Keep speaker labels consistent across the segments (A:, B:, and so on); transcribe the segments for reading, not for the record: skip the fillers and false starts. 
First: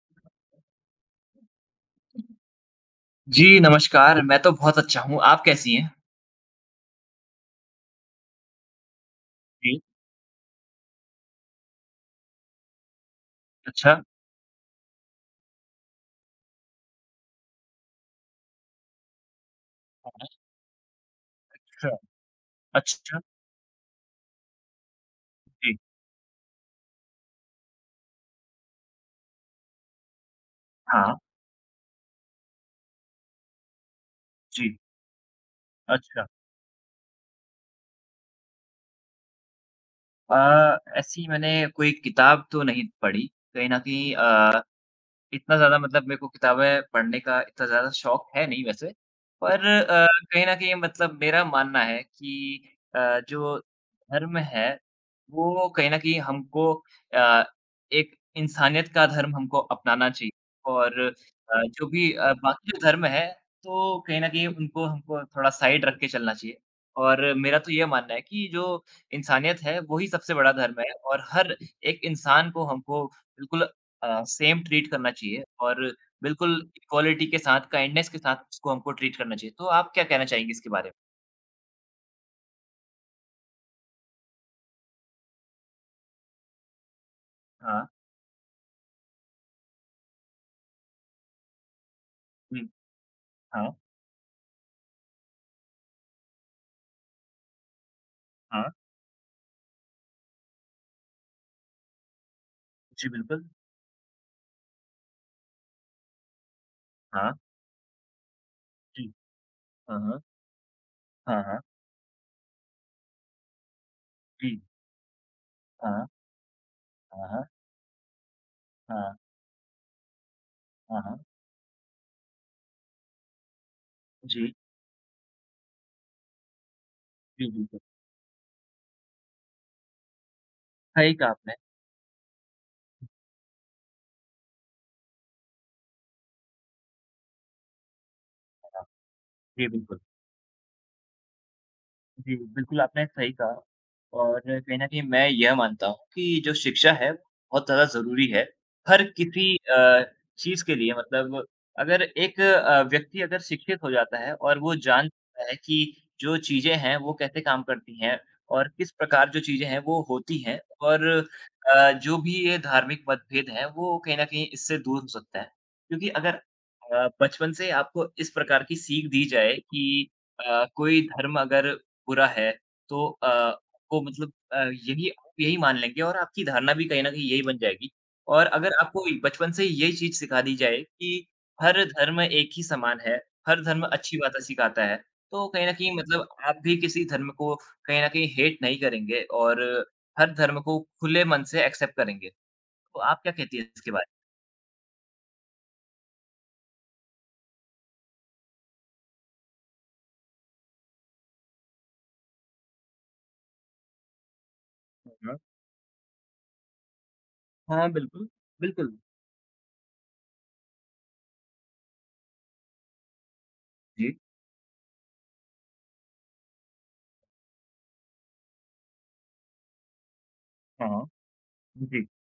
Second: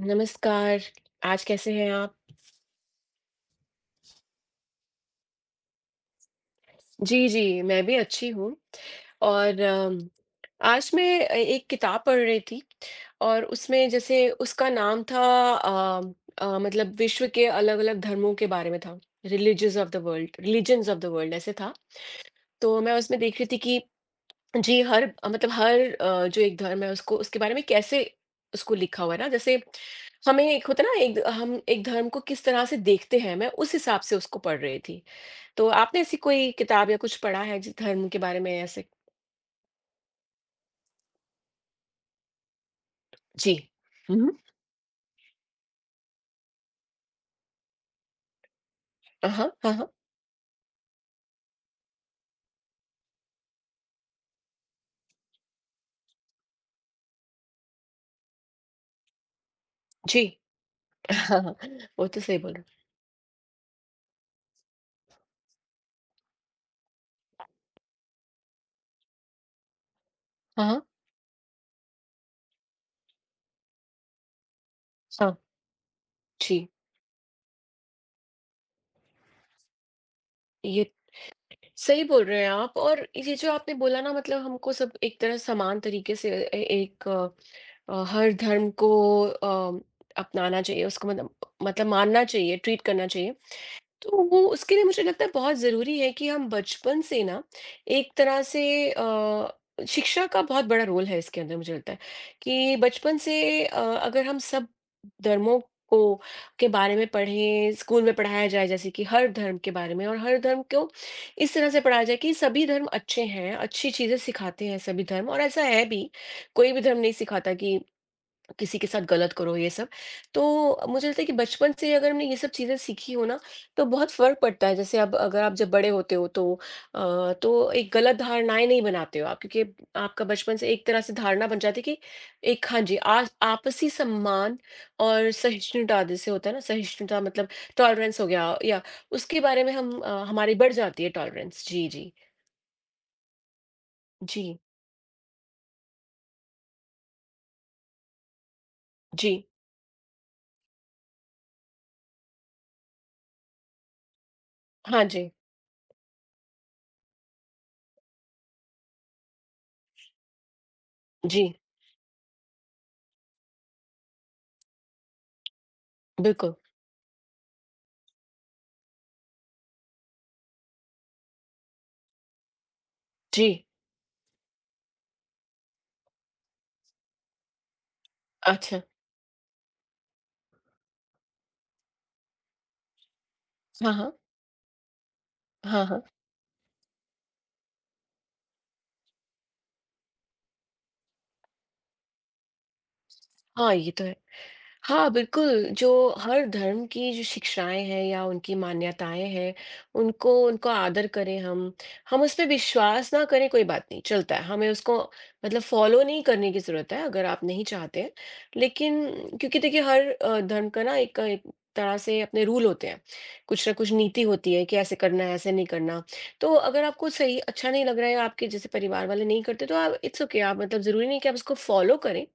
A: नमस्कार, आज कैसे हैं आप?
B: जी, नमस्कार। मैं तो बहुत अच्छा हूँ, आप कैसी हैं?
A: जी, जी, मैं भी अच्छी हूँ और
B: जी।
A: आज मैं ए एक किताब पढ़ रही थी और उसमें
B: अच्छा।
A: जैसे उसका नाम था अ मतलब विश्व के अलग-अलग धर्मों के बारे में था, religious of the world religions of the world ऐसे था।
B: अच्छा,
A: तो मैं उसमें
B: अच्छा।
A: देख रही थी कि जी, हर अ, मतलब
B: जी।
A: हर अ, जो एक धर्म है उसको उसके बारे में कैसे उसको लिखा हुआ है ना, जैसे हमें एक होता है ना,
B: हाँ।
A: एक हम एक धर्म को किस तरह से देखते हैं, मैं उस हिसाब से उसको पढ़
B: जी,
A: रही थी। तो आपने ऐसी
B: अच्छा।
A: कोई किताब या कुछ पढ़ा है जिस धर्म के बारे में ऐसे?
B: ऐसी मैंने कोई किताब तो नहीं पढ़ी,
A: जी।
B: कहीं न कहीं
A: हुँ, हुँ।
B: इतना ज़्यादा मतलब मेरे को किताबें पढ़ने का इतना ज़्यादा शौक है नहीं वैसे।
A: हाँ,
B: पर
A: हाँ, हाँ।
B: अ, कहीं न कहीं मतलब मेरा मानना है कि जो धर्म है, वो कहीं न कहीं हमको अ, एक इंसानियत का धर्म हमको अपनाना
A: जी।
B: चाहिए और
A: हाँ, हाँ।
B: जो
A: वो
B: भी
A: तो सही बोल रहे
B: बाकी जो धर्म है, तो कहीं न कहीं उनको हमको थोड़ा साइड रख के चलना चाहिए। और मेरा तो ये मानना है कि जो इंसानियत है, वो ही सबसे बड़ा
A: हो। हाँ,
B: धर्म
A: हाँ।
B: है और हर एक इंसान को हमको बिल्कुल सेम ट्रीट करना
A: हाँ,
B: चाहिए और बिल्कुल
A: जी।
B: इक्वालिटी के साथ, काइंडनेस के साथ उसको हमको ट्रीट करना चाहिए। तो आप क्या कहना चाहेंगे इसके बारे
A: ये
B: में?
A: सही बोल रहे हैं आप और ये जो आपने बोला ना मतलब हमको सब एक तरह समान तरीके से ए एक
B: हाँ,
A: हर धर्म को अ, अपनाना चाहिए, उसको मतलब मानना चाहिए,
B: हुँ,
A: ट्रीट करना चाहिए।
B: हाँ,
A: तो वो उसके लिए मुझे लगता है बहुत ज़रूरी है कि हम बचपन से ना एक तरह से
B: हाँ,
A: अ, शिक्षा का बहुत बड़ा रोल है इसके अंदर मुझे लगता है कि
B: जी
A: बचपन
B: बिल्कुल।
A: से अगर हम सब धर्मों को के बारे में
B: हाँ,
A: पढ़ें स्कूल में पढ़ाया जाए जैसे कि
B: जी।
A: हर धर्म के बारे
B: हाँ,
A: में और
B: हाँ,
A: हर धर्म को
B: हाँ,
A: इस
B: हाँ,
A: तरह से पढ़ाया जाए कि सभी धर्म अच्छे हैं अच्छी चीज़ें
B: जी।
A: सिखाते हैं सभी धर्म और ऐसा है
B: हाँ,
A: भी कोई भी धर्म नहीं
B: हाँ, हाँ,
A: सिखाता कि किसी के साथ
B: हाँ,
A: गलत करो ये सब। तो
B: हाँ,
A: मुझे
B: हाँ,
A: लगता है कि बचपन से अगर हमने ये सब चीज़ें सीखी हो ना, तो बहुत फ़र्क
B: जी,
A: पड़ता है। जैसे अब अगर आप जब बड़े होते हो तो
B: जी
A: तो
B: बिल्कुल।
A: एक गलत धारणाएँ नहीं बनाते हो आप क्योंकि आपका बचपन से एक तरह से
B: सही कहा
A: धारणा
B: आपने।
A: बन जाती है कि एक हाँ जी, आ आपसी सम्मान और सहिष्णुता जैसे होता है ना, सहिष्णुता मतलब टॉलरेंस हो गया या
B: हाँ,
A: उसके बारे
B: जी
A: में हम
B: बिल्कुल।
A: हमारी बढ़ जाती है टॉलरेंस। जी, जी।
B: जी, बिल्कुल आपने सही कहा और
A: जी,
B: कहीं न कहीं मैं यह मानता हूँ कि जो शिक्षा है बहुत ज़्यादा ज़रूरी है, हर
A: जी।
B: किसी चीज़ के लिए मतलब अगर एक व्यक्ति अगर शिक्षित हो जाता है और वो
A: हाँ
B: जान
A: जी।
B: पाता है कि जो चीज़ें हैं वो कैसे काम करती हैं और किस प्रकार जो चीज़ें हैं वो होती हैं और
A: जी,
B: जो भी ये धार्मिक मतभेद हैं वो कहीं न कहीं इससे दूर हो सकता है। क्योंकि अगर
A: बिल्कुल।
B: बचपन से आपको इस प्रकार की सीख दी जाए कि कोई धर्म अगर बुरा है, तो
A: जी।
B: आपको मतलब यही आप यही मान लेंगे और आपकी धारणा भी कहीं न कहीं यही बन जाएगी। और अगर
A: अच्छा।
B: आपको बचपन से ही यही चीज़ सिखा दी जाए कि हर धर्म एक ही समान है, हर धर्म
A: हाँ, हाँ।
B: अच्छी बातें सिखाता है, तो कहीं न
A: हाँ,
B: कहीं
A: हाँ।
B: मतलब आप भी किसी धर्म को कहीं न कहीं हेट नहीं करेंगे और हर धर्म को खुले मन से एक्सेप्ट करेंगे। तो आप क्या कहती हैं
A: हाँ, ये
B: इसके
A: तो
B: बारे
A: है। हाँ, बिल्कुल, जो हर धर्म की जो शिक्षाएँ हैं या उनकी मान्यताएँ हैं, उनको उनका आदर करें हम। हम उस पे विश्वास ना करें, कोई बात नहीं, चलता है। हमें उसको
B: में? हुँ, हुँ।
A: मतलब फ़ॉलो नहीं करने की ज़रूरत है, अगर आप नहीं
B: हाँ,
A: चाहते हैं।
B: बिल्कुल, बिल्कुल।
A: लेकिन क्योंकि देखिए, हर धर्म का ना एक एक तरह से अपने रूल होते हैं। कुछ ना कुछ
B: जी,
A: नीति होती है कि ऐसे करना है, ऐसे नहीं करना। तो अगर आपको सही अच्छा नहीं लग रहा है या आपके जैसे परिवार वाले नहीं करते, तो आप इट्स ओके, आप मतलब
B: हाँ,
A: ज़रूरी
B: हाँ।
A: नहीं कि आप उसको फ़ॉलो
B: जी,
A: करें।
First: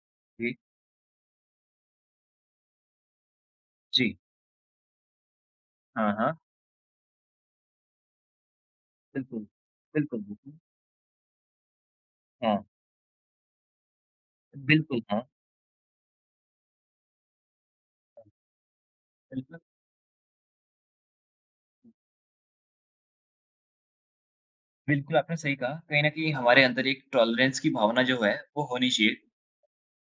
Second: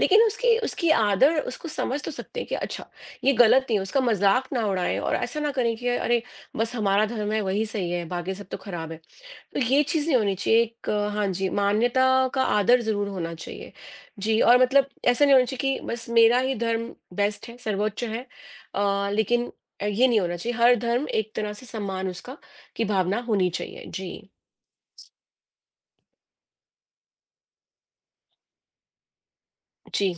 A: लेकिन उसकी
B: जी,
A: उसकी आदर उसको समझ तो सकते हैं कि अच्छा, ये गलत नहीं है, उसका
B: जी।
A: मज़ाक ना उड़ाएँ और ऐसा ना करें कि
B: हाँ,
A: अरे,
B: हाँ।
A: बस हमारा धर्म है वही सही है, बाकी सब तो खराब है।
B: बिल्कुल,
A: तो ये चीज़ नहीं
B: बिल्कुल,
A: होनी
B: बिल्कुल।
A: चाहिए हाँ जी, मान्यता का
B: हाँ।
A: आदर ज़रूर होना चाहिए। जी, और मतलब
B: बिल्कुल, हाँ,
A: ऐसा नहीं होना चाहिए कि बस मेरा ही धर्म बेस्ट है, सर्वोच्च है
B: हाँ,
A: लेकिन
B: बिल्कुल।
A: ये नहीं होना चाहिए। हर धर्म एक तरह से सम्मान उसका की भावना होनी चाहिए। जी,
B: बिल्कुल, आपने सही कहा। कहीं न कहीं हमारे अंदर एक टॉलरेंस की भावना जो है, वो होनी चाहिए।
A: जी।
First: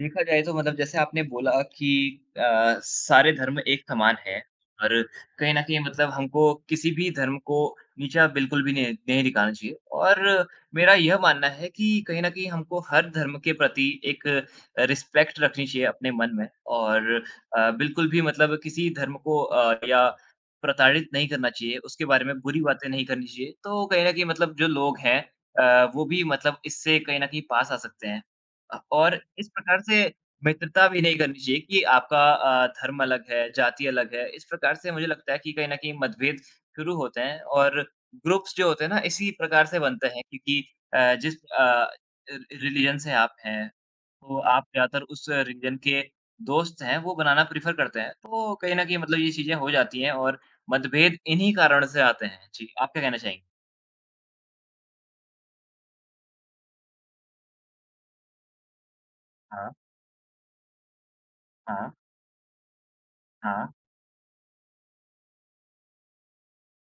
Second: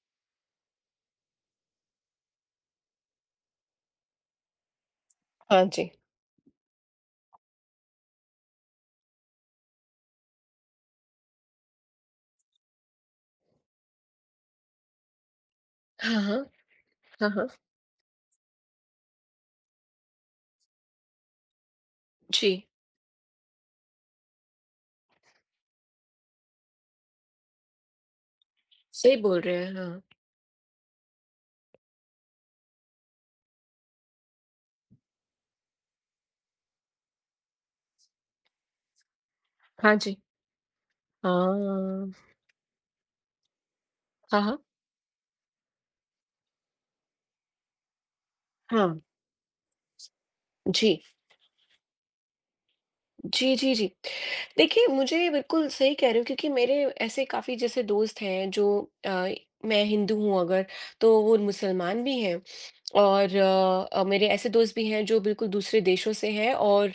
B: देखा जाए तो मतलब जैसे आपने बोला कि अ, सारे धर्म एक समान हैं और कहीं न
A: हाँ
B: कहीं
A: जी।
B: मतलब हमको किसी भी धर्म को नीचा बिल्कुल भी नहीं नहीं दिखाना चाहिए और मेरा यह मानना है कि कहीं न कहीं हमको हर धर्म के प्रति एक रिस्पेक्ट रखनी चाहिए अपने
A: हाँ,
B: मन
A: हाँ।
B: में और
A: हाँ, हाँ।
B: बिल्कुल भी मतलब किसी धर्म को या प्रताड़ित नहीं करना चाहिए, उसके बारे में
A: जी,
B: बुरी बातें नहीं करनी चाहिए। तो कहीं न कहीं मतलब जो लोग हैं वो भी मतलब इससे कहीं न कहीं पास आ सकते हैं।
A: सही
B: और
A: बोल
B: इस
A: रहे हैं।
B: प्रकार से
A: हाँ,
B: मित्रता भी नहीं करनी चाहिए कि आपका धर्म अलग है, जाति अलग है। इस प्रकार से मुझे लगता है कि कहीं न कहीं मतभेद शुरू होते हैं और ग्रुप्स जो होते हैं ना इसी प्रकार से
A: हाँ
B: बनते
A: जी।
B: हैं क्योंकि जिस
A: हाँ,
B: रि रिलिजन से आप हैं, तो
A: हाँ, हाँ,
B: आप ज़्यादातर उस रिलिजन के दोस्त हैं, वो बनाना प्रेफ़र करते हैं। तो कहीं न कहीं
A: हाँ।
B: मतलब ये चीज़ें हो जाती हैं और
A: जी,
B: मतभेद इन्हीं कारण से आते हैं। जी, आप क्या कहना चाहेंगे?
A: जी, जी, जी। देखिए, मुझे बिल्कुल सही कह रहे हो क्योंकि मेरे ऐसे काफ़ी जैसे दोस्त हैं जो अ,
B: हाँ,
A: मैं हिंदू हूँ अगर, तो वो
B: हाँ,
A: मुसलमान भी हैं और
B: हाँ।
A: मेरे ऐसे दोस्त भी हैं जो बिल्कुल दूसरे देशों से हैं और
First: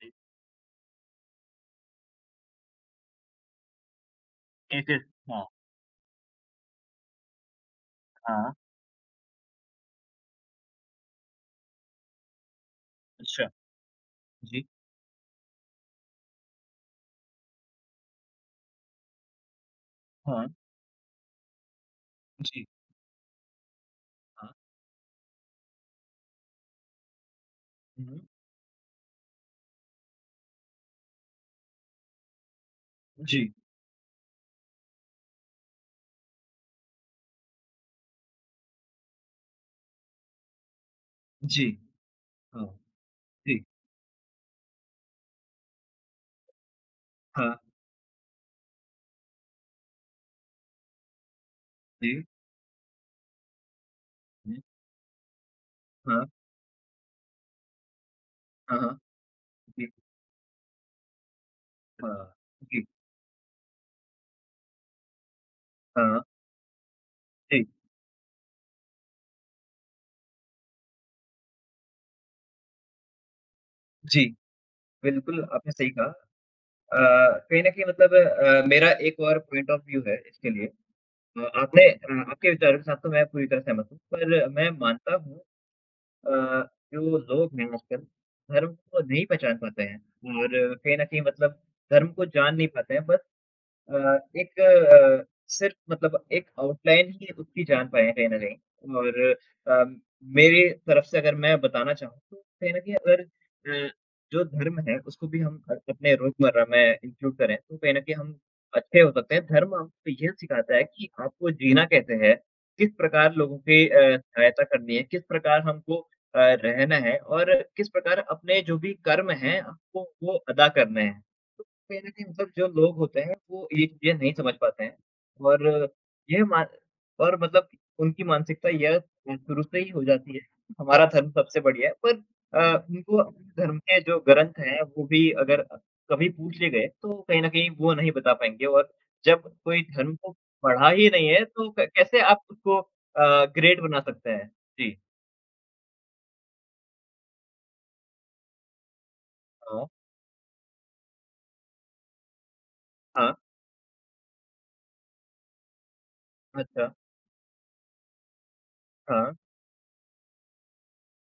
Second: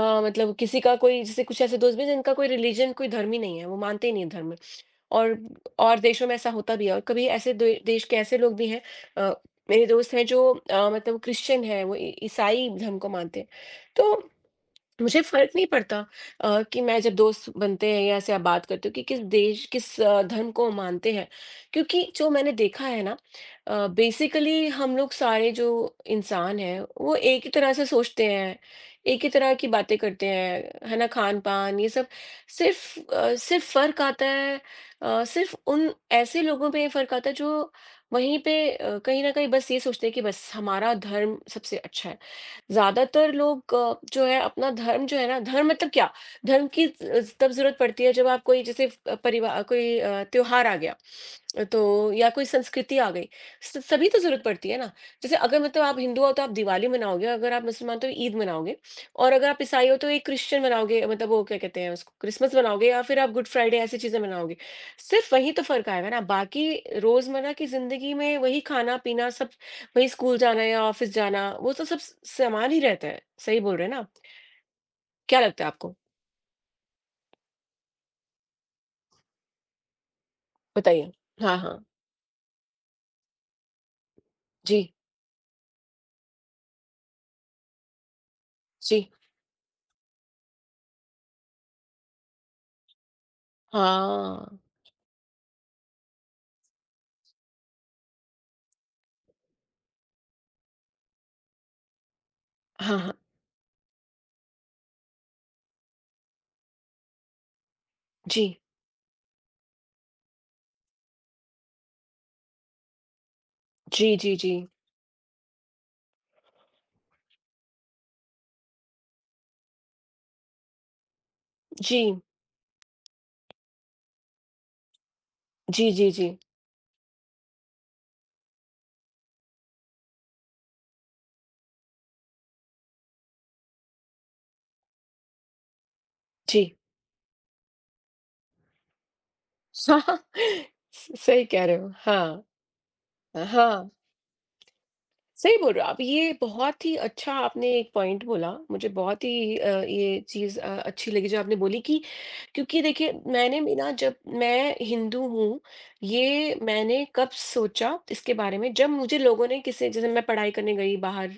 B: जी।
A: मतलब किसी का कोई जैसे कुछ ऐसे दोस्त भी हैं जिनका कोई रिलिजन कोई धर्म ही नहीं है, वो मानते ही नहीं धर्म
B: एक
A: और
B: हाँ,
A: और देशों में ऐसा होता भी है और कभी ऐसे दे देश के ऐसे
B: हाँ।
A: लोग भी हैं अ, मेरे दोस्त हैं जो मतलब क्रिश्चियन हैं, वो इ ईसाई धर्म को मानते हैं।
B: अच्छा,
A: तो
B: जी।
A: मुझे फ़र्क नहीं पड़ता कि मैं जब दोस्त बनते हैं या ऐसे आप बात करते हो कि किस देश किस धर्म
B: हाँ।
A: को मानते हैं, क्योंकि जो मैंने
B: जी,
A: देखा है ना
B: हाँ।
A: बेसिकली हम लोग सारे जो इंसान हैं, वो एक ही तरह से
B: हुँ,
A: सोचते हैं, एक ही तरह की बातें करते हैं, है ना? खान-पान ये सब
B: जी,
A: सिर्फ़ फ़र्क आता है सिर्फ़ उन ऐसे लोगों में फ़र्क आता है जो वहीं पे कहीं न कहीं बस ये सोचते हैं कि बस हमारा धर्म
B: जी,
A: सबसे अच्छा है।
B: हाँ,
A: ज़्यादातर
B: जी,
A: लोग जो है अपना धर्म जो है ना धर्म मतलब क्या? धर्म की ज तब
B: हाँ,
A: ज़रूरत पड़ती है जब आप कोई जैसे त्योहार आ गया, तो
B: जी,
A: या कोई संस्कृति आ गई, स सभी तो ज़रूरत
B: हुँ,
A: पड़ती है ना। जैसे अगर मतलब आप हिंदू
B: हाँ,
A: हो तो आप दिवाली मनाओगे, अगर आप मुसलमान हो तो ईद मनाओगे
B: हाँ, हाँ,
A: और अगर आप
B: जी,
A: ईसाई हो तो एक क्रिश्चियन मनाओगे मतलब वो क्या कहते हैं उसको
B: हाँ,
A: क्रिसमस
B: जी,
A: मनाओगे या फिर आप गुड फ्राइडे ऐसी चीज़ें मनाओगे। सिर्फ़ वहीं तो फ़र्क आएगा ना,
B: हाँ,
A: बाकी रोज़मर्रा की
B: जी,
A: ज़िंदगी में वही खाना-पीना सब वही स्कूल जाना या ऑफिस जाना वो तो सब समान ही रहता है सही बोल रहे हैं ना आप?
B: जी,
A: क्या
B: बिल्कुल,
A: लगता है
B: आपने सही
A: आपको
B: कहा। अ, कहीं न कहीं मतलब मेरा एक और पॉइंट ऑफ व्यू है इसके लिए।
A: बताइए हाँ हाँ
B: आपके विचारों के साथ तो मैं पूरी तरह सहमत हूँ, पर मैं
A: जी
B: मानता हूँ अ, जो लोग हैं आजकल, धर्म को
A: जी
B: नहीं पहचान पाते हैं और कहीं न कहीं मतलब धर्म को जान नहीं पाते हैं, बस अ,
A: हाँ
B: एक सिर्फ़ मतलब एक आउटलाइन ही उसकी जान पाए हैं कहीं न कहीं और अम, मेरी तरफ से अगर मैं बताना चाहूँ तो कहीं न कहीं
A: हाँ हाँ
B: अगर जो धर्म है उसको भी हम अपने रोज़मर्रा में इंक्लूड करें तो कहीं न कहीं हम
A: जी
B: अच्छे हो सकते हैं। धर्म हमको यह सिखाता है कि आपको जीना कैसे है, किस प्रकार लोगों की
A: जी जी जी
B: सहायता करनी है, किस प्रकार हमको अ, रहना है और किस प्रकार अपने जो भी कर्म हैं, हमको वो अदा करने हैं।
A: जी
B: कहीं न कहीं मतलब जो लोग होते हैं वो ये चीज़ें नहीं समझ पाते हैं और
A: जी जी जी
B: ये मा और मतलब उनकी मानसिकता यह शुरू से ही हो जाती है, कि हमारा धर्म सबसे बढ़िया है पर उनको अपने धर्म के जो ग्रंथ हैं वो भी अगर कभी पूछ लिए
A: जी
B: गए तो कहीं न कहीं वो नहीं बता पाएँगे और जब कोई धर्म
A: हाँ
B: को पढ़ा ही नहीं
A: सही
B: है
A: कह
B: तो
A: रहे
B: क
A: हो
B: कैसे आप
A: हाँ
B: उसको ग्रेट
A: हाँ
B: बना सकते हैं? जी,
A: सही बोल रहे हो आप। ये बहुत ही अच्छा आपने एक पॉइंट बोला। मुझे बहुत ही
B: हाँ,
A: ये चीज़ अच्छी लगी जो आपने बोली कि क्योंकि देखिए
B: हाँ,
A: मैंने भी ना जब मैं हिंदू हूँ, ये
B: अच्छा,
A: मैंने कब सोचा इसके बारे में जब मुझे
B: हाँ,
A: लोगों ने किसी जैसे मैं पढ़ाई करने गई बाहर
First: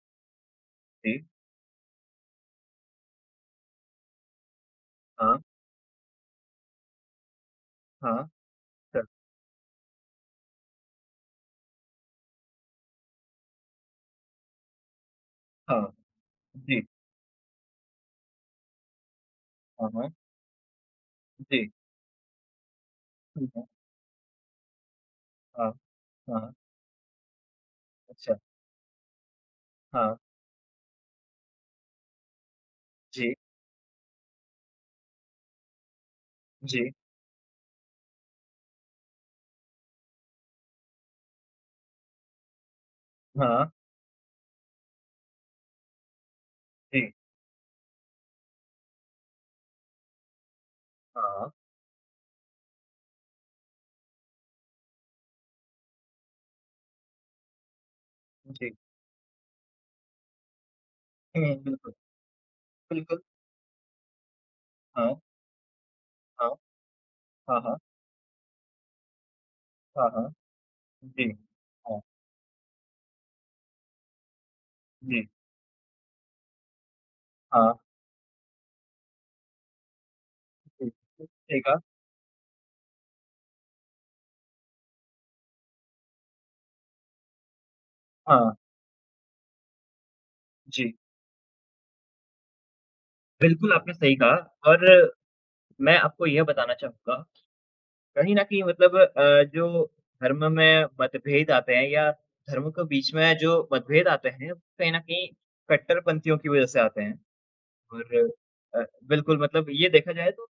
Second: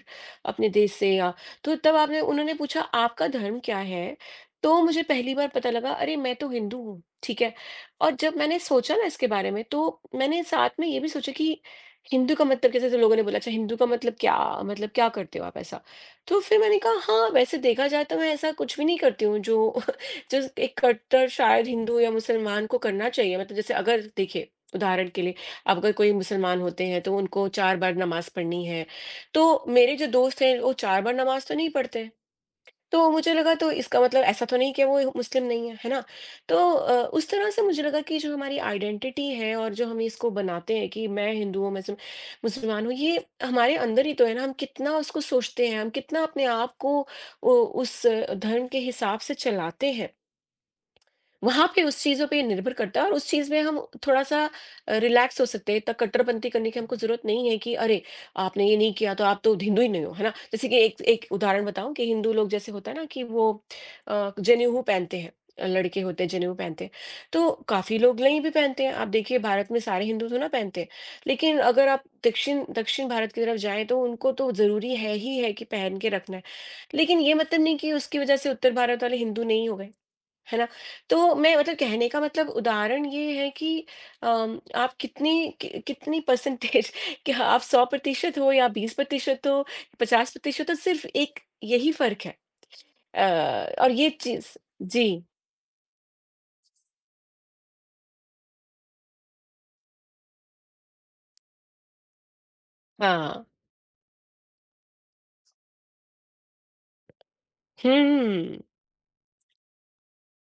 A: अपने देश से
B: जी,
A: या तो तब आपने उन्होंने पूछा आपका धर्म क्या है? तो मुझे पहली
B: हाँ,
A: बार पता लगा अरे मैं तो हिंदू हूँ, ठीक है? और
B: हाँ,
A: जब मैंने सोचा
B: अच्छा,
A: ना इसके बारे में तो मैंने साथ में ये भी सोचा कि हिंदू का मतलब कैसे जैसे लोगों ने बोला अच्छा हिंदू का मतलब क्या करते हो आप ऐसा?
B: हाँ,
A: तो फिर मैंने
B: जी,
A: कहा हाँ, वैसे देखा जाए तो मैं ऐसा कुछ भी नहीं करती हूँ जो
B: हाँ, हाँ,
A: जो एक कट्टर शायद
B: जी।
A: हिंदू या मुसलमान को करना चाहिए। मतलब
B: हुँ।
A: जैसे अगर देखिए उदाहरण के लिए
B: हाँ,
A: अब अगर कोई
B: हाँ,
A: मुसलमान होते हैं तो उनको 4 बार नमाज़
B: अच्छा,
A: पढ़नी है। तो मेरे जो
B: हाँ,
A: दोस्त हैं वो 4 बार नमाज़ तो नहीं पढ़ते। तो मुझे
B: जी,
A: लगा तो इसका मतलब ऐसा तो नहीं कि वो मुस्लिम नहीं है, है ना? तो
B: जी,
A: उस तरह से मुझे लगा कि जो हमारी आइडेंटिटी है और जो हम इसको बनाते हैं कि मैं हिंदू हूँ, मैं मुस मुसलमान हूँ, ये
B: हाँ,
A: हमारे अंदर ही तो है ना, हम कितना उसको सोचते हैं, हम कितना अपने आप को
B: जी,
A: उ उस धर्म के हिसाब से चलाते हैं।
B: हाँ,
A: वहाँ पे उस चीज़ों पे निर्भर करता है और उस चीज़ में हम थोड़ा-सा रिलैक्स हो सकते हैं। इतना कट्टरपंती करने की हमको ज़रूरत नहीं है कि अरे! आपने ये
B: जी,
A: नहीं किया तो आप तो हिंदू ही नहीं हो, है ना? जैसे कि एक एक
B: हुँ,
A: उदाहरण
B: बिल्कुल,
A: बताऊँ कि हिंदू लोग जैसे होता है ना
B: बिल्कुल,
A: कि वो जनेऊ
B: हाँ,
A: पहनते हैं। लड़के होते हैं
B: हाँ,
A: जनेऊ पहनते हैं। तो
B: हाँ, हाँ,
A: काफ़ी लोग नहीं भी पहनते हैं। आप देखिए भारत में सारे
B: हाँ,
A: हिंदू
B: हाँ,
A: तो ना पहनते हैं।
B: जी,
A: लेकिन अगर
B: हाँ,
A: आप दक्षिण दक्षिण भारत की तरफ जाएँ तो उनको तो ज़रूरी है
B: जी,
A: ही है कि पहन के रखना है। लेकिन ये मतलब
B: हाँ,
A: नहीं कि उसकी वजह से उत्तर भारत वाले हिंदू नहीं हो गए। है ना?
B: जी,
A: तो मैं
B: सही
A: मतलब
B: कहा,
A: कहने का मतलब उदाहरण ये है कि आप कितनी परसेंटेज क्या आप 100% हो
B: हाँ,
A: या 20% हो, 50% हो,
B: जी,
A: सिर्फ़ एक यही फ़र्क है।
B: बिल्कुल
A: और
B: आपने
A: ये
B: सही कहा
A: चीज़
B: और
A: जी,
B: मैं आपको यह बताना चाहूँगा, कहीं न कहीं मतलब जो धर्म में मतभेद आते हैं या धर्म के बीच में
A: हाँ।
B: जो मतभेद आते हैं, कहीं न कहीं कट्टरपंथियों की वजह से आते हैं। और
A: हुँ,
B: अ, बिल्कुल मतलब ये देखा जाए तो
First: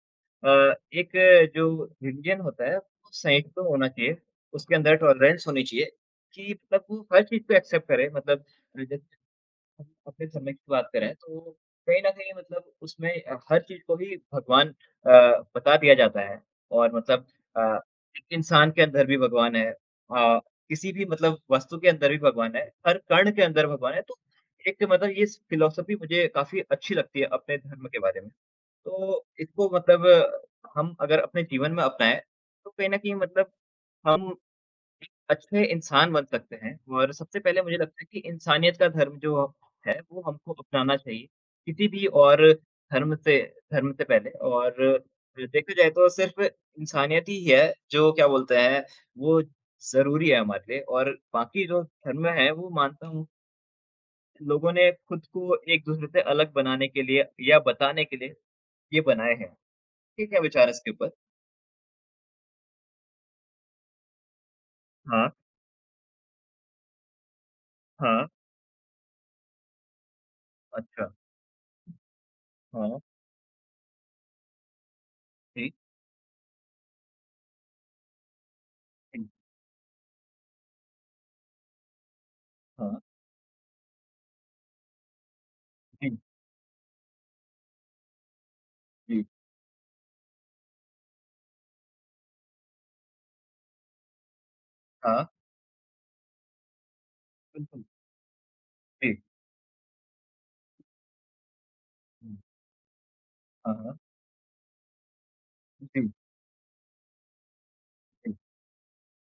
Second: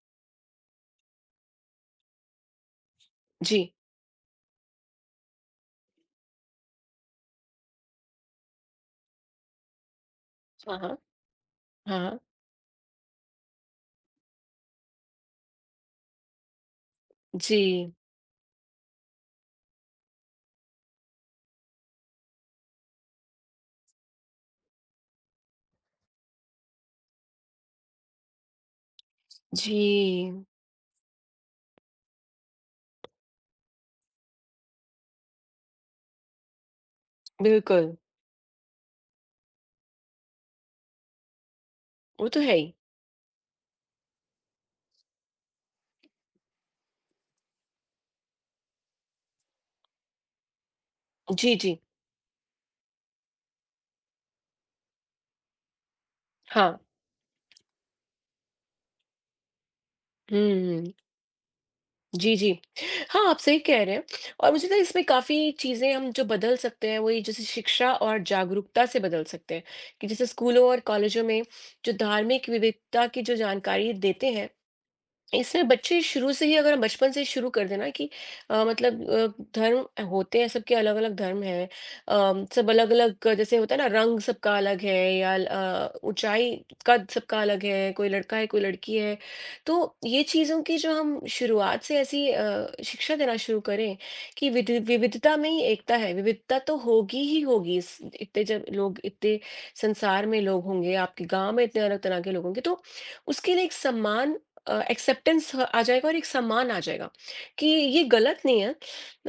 B: एक जो इंडियन होता है वो संयुक्त
A: जी।
B: तो होना चाहिए, उसके अंदर टॉलरेंस होनी चाहिए कि मतलब वो हर चीज़ को एक्सेप्ट करे मतलब हम अपने समय की
A: हाँ,
B: बात
A: हाँ।
B: करें तो कहीं न
A: हाँ,
B: कहीं मतलब उसमें हर चीज़ को ही भगवान बता दिया जाता है और मतलब अ,
A: जी,
B: इंसान के अंदर भी भगवान है किसी भी मतलब वस्तु के अंदर भी भगवान है, हर कण के अंदर भगवान है, तो एक मतलब ये फ़िलॉसफ़ी मुझे काफ़ी अच्छी लगती है अपने धर्म के बारे में। तो इसको
A: जी,
B: मतलब हम अगर अपने जीवन में अपनाएँ, तो कहीं न कहीं मतलब हम अच्छे इंसान बन सकते हैं और सबसे पहले मुझे
A: बिल्कुल।
B: लगता है कि इंसानियत का धर्म जो है, वो हमको अपनाना चाहिए। किसी भी
A: वो तो
B: और
A: है ही।
B: धर्म से पहले और देखा जाए तो सिर्फ़ इंसानियत ही है जो क्या बोलते हैं, वो ज़रूरी है हमारे लिए और
A: जी,
B: बाकी
A: जी।
B: जो धर्म है वो मानता हूँ, लोगों ने खुद को एक-दूसरे से अलग
A: हाँ।
B: बनाने के लिए या बताने के लिए ये बनाए हैं। आपके क्या विचार है
A: हुँ।
B: इसके ऊपर?
A: जी, जी। हाँ, आप सही कह रहे हैं और मुझे लगता है इसमें
B: हाँ,
A: काफ़ी चीज़ें हम जो बदल सकते हैं, वो ये जैसे शिक्षा और
B: हाँ,
A: जागरूकता से बदल सकते हैं, कि जैसे स्कूलों और
B: अच्छा,
A: कॉलेजों में जो धार्मिक
B: हाँ,
A: विविधता की जो जानकारी देते हैं इसमें
B: जी,
A: बच्चे शुरू से ही अगर हम बचपन से ही शुरू कर देना कि अ, मतलब अ,
B: जी,
A: धर्म होते हैं सबके अलग अलग धर्म हैं सब अलग
B: हाँ,
A: अलग जैसे होता है ना रंग सबका अलग है या
B: जी,
A: ऊंचाई कद सबका अलग है कोई लड़का है कोई लड़की है
B: जी,
A: तो ये चीज़ों की जो हम शुरुआत से ऐसी शिक्षा देना शुरू करें कि
B: हाँ,
A: विविधता में ही एकता है विविधता तो होगी ही होगी
B: बिल्कुल।
A: इतने जब लोग
B: जी।
A: इतने संसार में लोग होंगे आपके गांव में इतने अलग तरह के
B: हुँ,
A: लोग होंगे तो उसके लिए एक
B: हाँ, हाँ।
A: सम्मान एक्सेप्टेंस आ जाएगा
B: जी,
A: और एक सम्मान आ जाएगा कि ये
B: जी।
A: गलत नहीं है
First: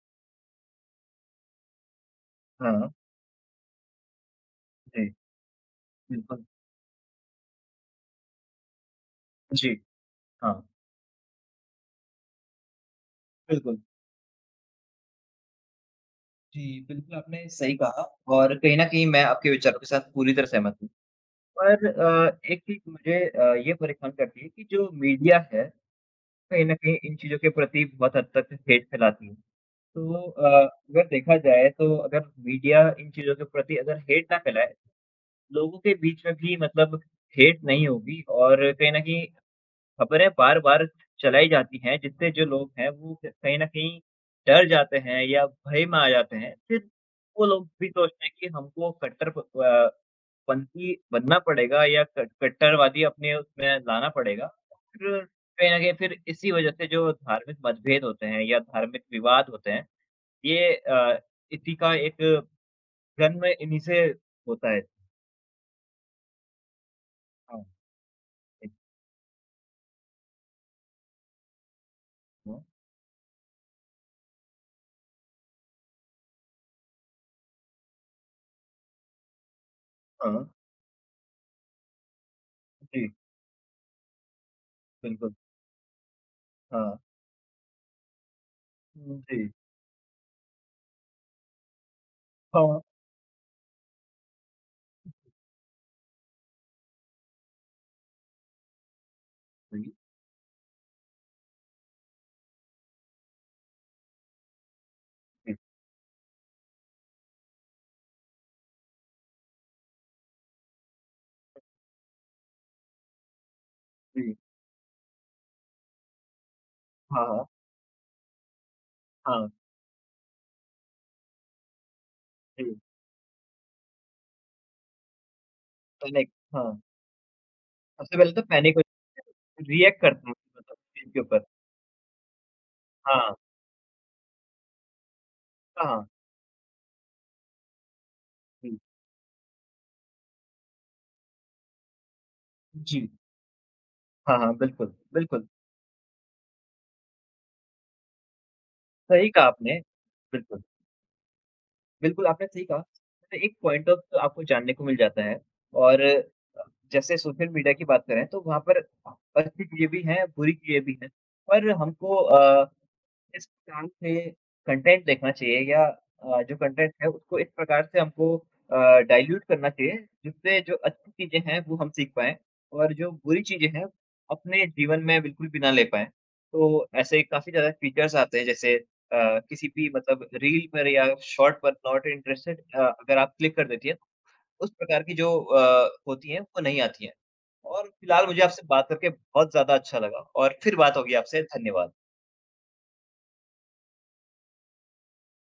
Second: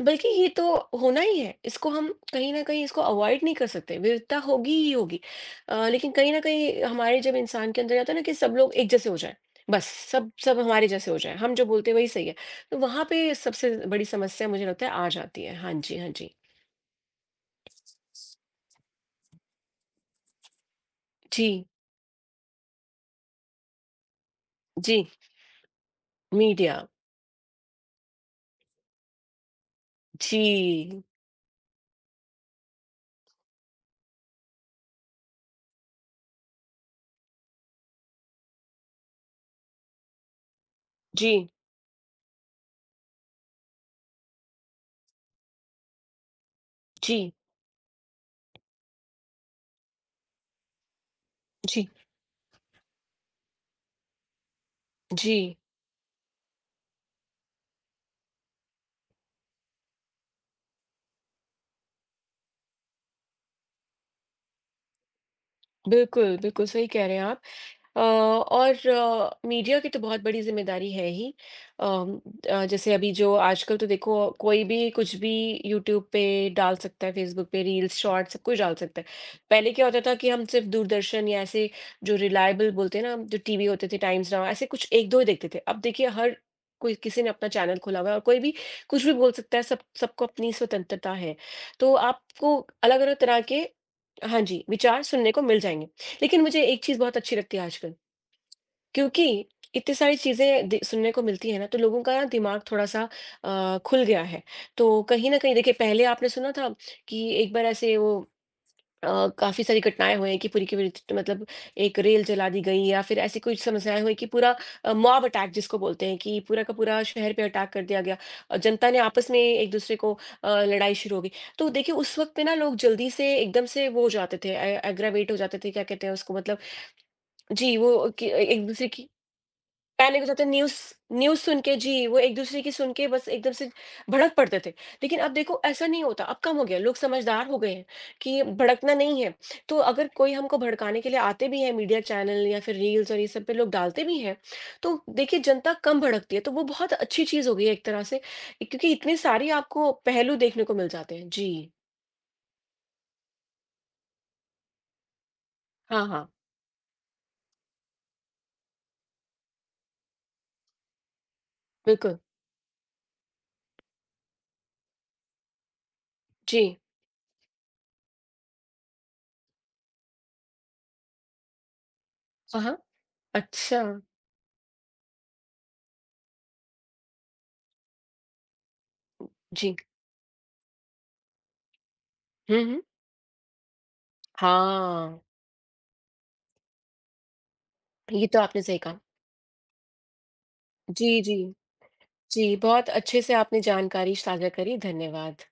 A: बल्कि ये तो होना ही है इसको हम कहीं ना कहीं
B: हाँ,
A: इसको अवॉइड नहीं कर सकते विविधता होगी ही
B: जी,
A: होगी लेकिन कहीं ना
B: बिल्कुल।
A: कहीं हमारे जब इंसान के अंदर जाता है ना कि सब लोग एक जैसे हो जाए
B: जी,
A: बस सब सब
B: हाँ,
A: हमारे जैसे हो जाए हम जो बोलते हैं वही सही है तो वहां पे सबसे
B: बिल्कुल।
A: बड़ी समस्या मुझे लगता है आ जाती है हाँ जी हाँ जी
B: जी, बिल्कुल आपने सही कहा और कहीं न कहीं मैं आपके विचारों के साथ पूरी तरह सहमत हूँ।
A: जी
B: एक चीज़ मुझे ये परेशान करती है कि जो
A: जी
B: मीडिया है, कहीं न
A: मीडिया
B: कहीं इन चीज़ों के प्रति बहुत हद तक हेट फैलाती है। तो अ,
A: जी
B: अगर देखा जाए तो अगर मीडिया इन चीज़ों के प्रति अगर हेट ना फैलाए, लोगों के बीच में भी मतलब हेट नहीं होगी और कहीं न कहीं खबरें बार-बार
A: जी
B: चलाई जाती हैं, जिससे जो लोग हैं वो क कहीं न कहीं डर जाते हैं या भय में आ जाते हैं। फिर
A: जी
B: वो लोग भी सोचते हैं कि हमको पंथी बनना पड़ेगा
A: जी
B: या कट कट्टरवादी अपने उसमें लाना पड़ेगा। फिर
A: जी
B: कहीं न कहीं फिर इसी वजह से जो धार्मिक मतभेद होते हैं या धार्मिक विवाद होते हैं, ये अ, इसी का एक जन्म इन्हीं से होता है।
A: बिल्कुल बिल्कुल सही कह रहे हैं आप
B: हाँ,
A: अ,
B: एक
A: और अ, मीडिया की तो बहुत बड़ी ज़िम्मेदारी है ही अम,
B: हाँ,
A: जैसे अभी जो आजकल तो देखो कोई भी कुछ भी यूट्यूब पे डाल सकता है फेसबुक पे रील्स शॉर्ट्स सब कुछ डाल सकता है पहले क्या होता था कि
B: हाँ,
A: हम सिर्फ दूरदर्शन या ऐसे जो रिलायबल बोलते हैं
B: जी,
A: ना जो टीवी होते थे टाइम्स नाउ ऐसे कुछ एक दो ही
B: बिल्कुल।
A: देखते थे अब देखिए हर कोई
B: हाँ,
A: किसी ने अपना चैनल खोला हुआ है और कोई भी कुछ भी बोल
B: जी,
A: सकता है सब सबको अपनी स्वतंत्रता है तो आपको
B: हाँ,
A: अलग अलग तरह के हाँ जी विचार सुनने को मिल जाएंगे लेकिन मुझे एक चीज़ बहुत अच्छी लगती है आजकल, क्योंकि
B: जी,
A: इतनी सारी चीज़ें दि सुनने को मिलती है ना, तो लोगों का ना दिमाग थोड़ा-सा खुल गया है। तो कहीं न कहीं
B: जी,
A: देखिए पहले आपने सुना था कि एक बार ऐसे वो काफ़ी सारी घटनाएँ हुई हैं कि पूरी की पूरी त मतलब एक रेल जला दी गई या फिर ऐसी कुछ समस्याएँ हुई कि
B: जी।
A: पूरा मॉब अटैक जिसको बोलते हैं कि पूरा का पूरा
B: हाँ,
A: शहर पे
B: हाँ।
A: अटैक कर दिया गया और जनता ने आपस में
B: हाँ,
A: एक-दूसरे को लड़ाई शुरू हो गई। तो देखिए उस वक्त पे ना लोग
B: जी,
A: जल्दी से एकदम से वो हो जाते थे ए एग्रावेट हो जाते थे, क्या कहते हैं
B: पैनिक
A: उसको मतलब
B: हाँ,
A: जी, वो
B: सबसे
A: कि
B: पहले तो पैनिक हो
A: एक-दूसरे की
B: रिएक्ट
A: पहले क्या
B: करते
A: होता
B: हैं
A: था न्यूज़
B: मतलब चीज़ के
A: न्यूज़
B: ऊपर।
A: सुन के जी, वो एक-दूसरे की सुन के बस
B: हाँ,
A: एकदम से भड़क पड़ते थे। लेकिन अब देखो ऐसा नहीं
B: हाँ,
A: होता, अब कम हो गया है, लोग समझदार हो गए हैं कि
B: जी,
A: भड़कना नहीं है। तो अगर कोई हमको भड़काने के लिए आते भी हैं मीडिया चैनल या फिर
B: जी।
A: रील्स और ये सब पे लोग डालते भी हैं,
B: हाँ, हाँ, बिल्कुल,
A: तो देखिए
B: बिल्कुल,
A: जनता कम भड़कती है, तो वो बहुत अच्छी चीज़ हो गई है एक तरह से क्योंकि इतने
B: सही कहा
A: सारे
B: आपने।
A: आपको पहलू
B: बिल्कुल,
A: देखने को मिल जाते हैं। जी,
B: बिल्कुल आपने सही कहा। तो एक पॉइंट ऑफ तो आपको जानने को मिल जाता है और
A: हाँ, हाँ,
B: जैसे सोशल मीडिया की बात करें तो वहाँ पर अच्छी चीज़ें भी हैं, बुरी चीज़ें भी हैं। पर
A: बिल्कुल।
B: हमको अ इस काम में कंटेंट देखना चाहिए या जो
A: जी।
B: कंटेंट है उसको इस प्रकार से हमको डाइल्यूट करना चाहिए जिससे जो अच्छी चीज़ें हैं वो हम सीख पाएँ
A: हाँ, हाँ।
B: और जो बुरी चीज़ें
A: अच्छा।
B: हैं अपने जीवन में बिल्कुल भी ना ले पाएँ। तो ऐसे काफ़ी ज़्यादा फीचर्स आते हैं जैसे किसी
A: जी।
B: भी मतलब रील पर या शॉर्ट पर नॉट इंटरेस्टेड
A: हुँ, हुँ।
B: अगर आप क्लिक कर देती हैं, तो उस प्रकार की
A: हाँ।
B: जो होती हैं वो नहीं आती हैं। और
A: ये
B: फिलहाल
A: तो
B: मुझे
A: आपने
B: आपसे
A: सही
B: बात
A: कहा।
B: करके बहुत ज़्यादा अच्छा लगा और फिर बात होगी
A: जी,
B: आपसे,
A: जी।
B: धन्यवाद।
A: जी, बहुत अच्छे से आपने जानकारी साझा करी, धन्यवाद।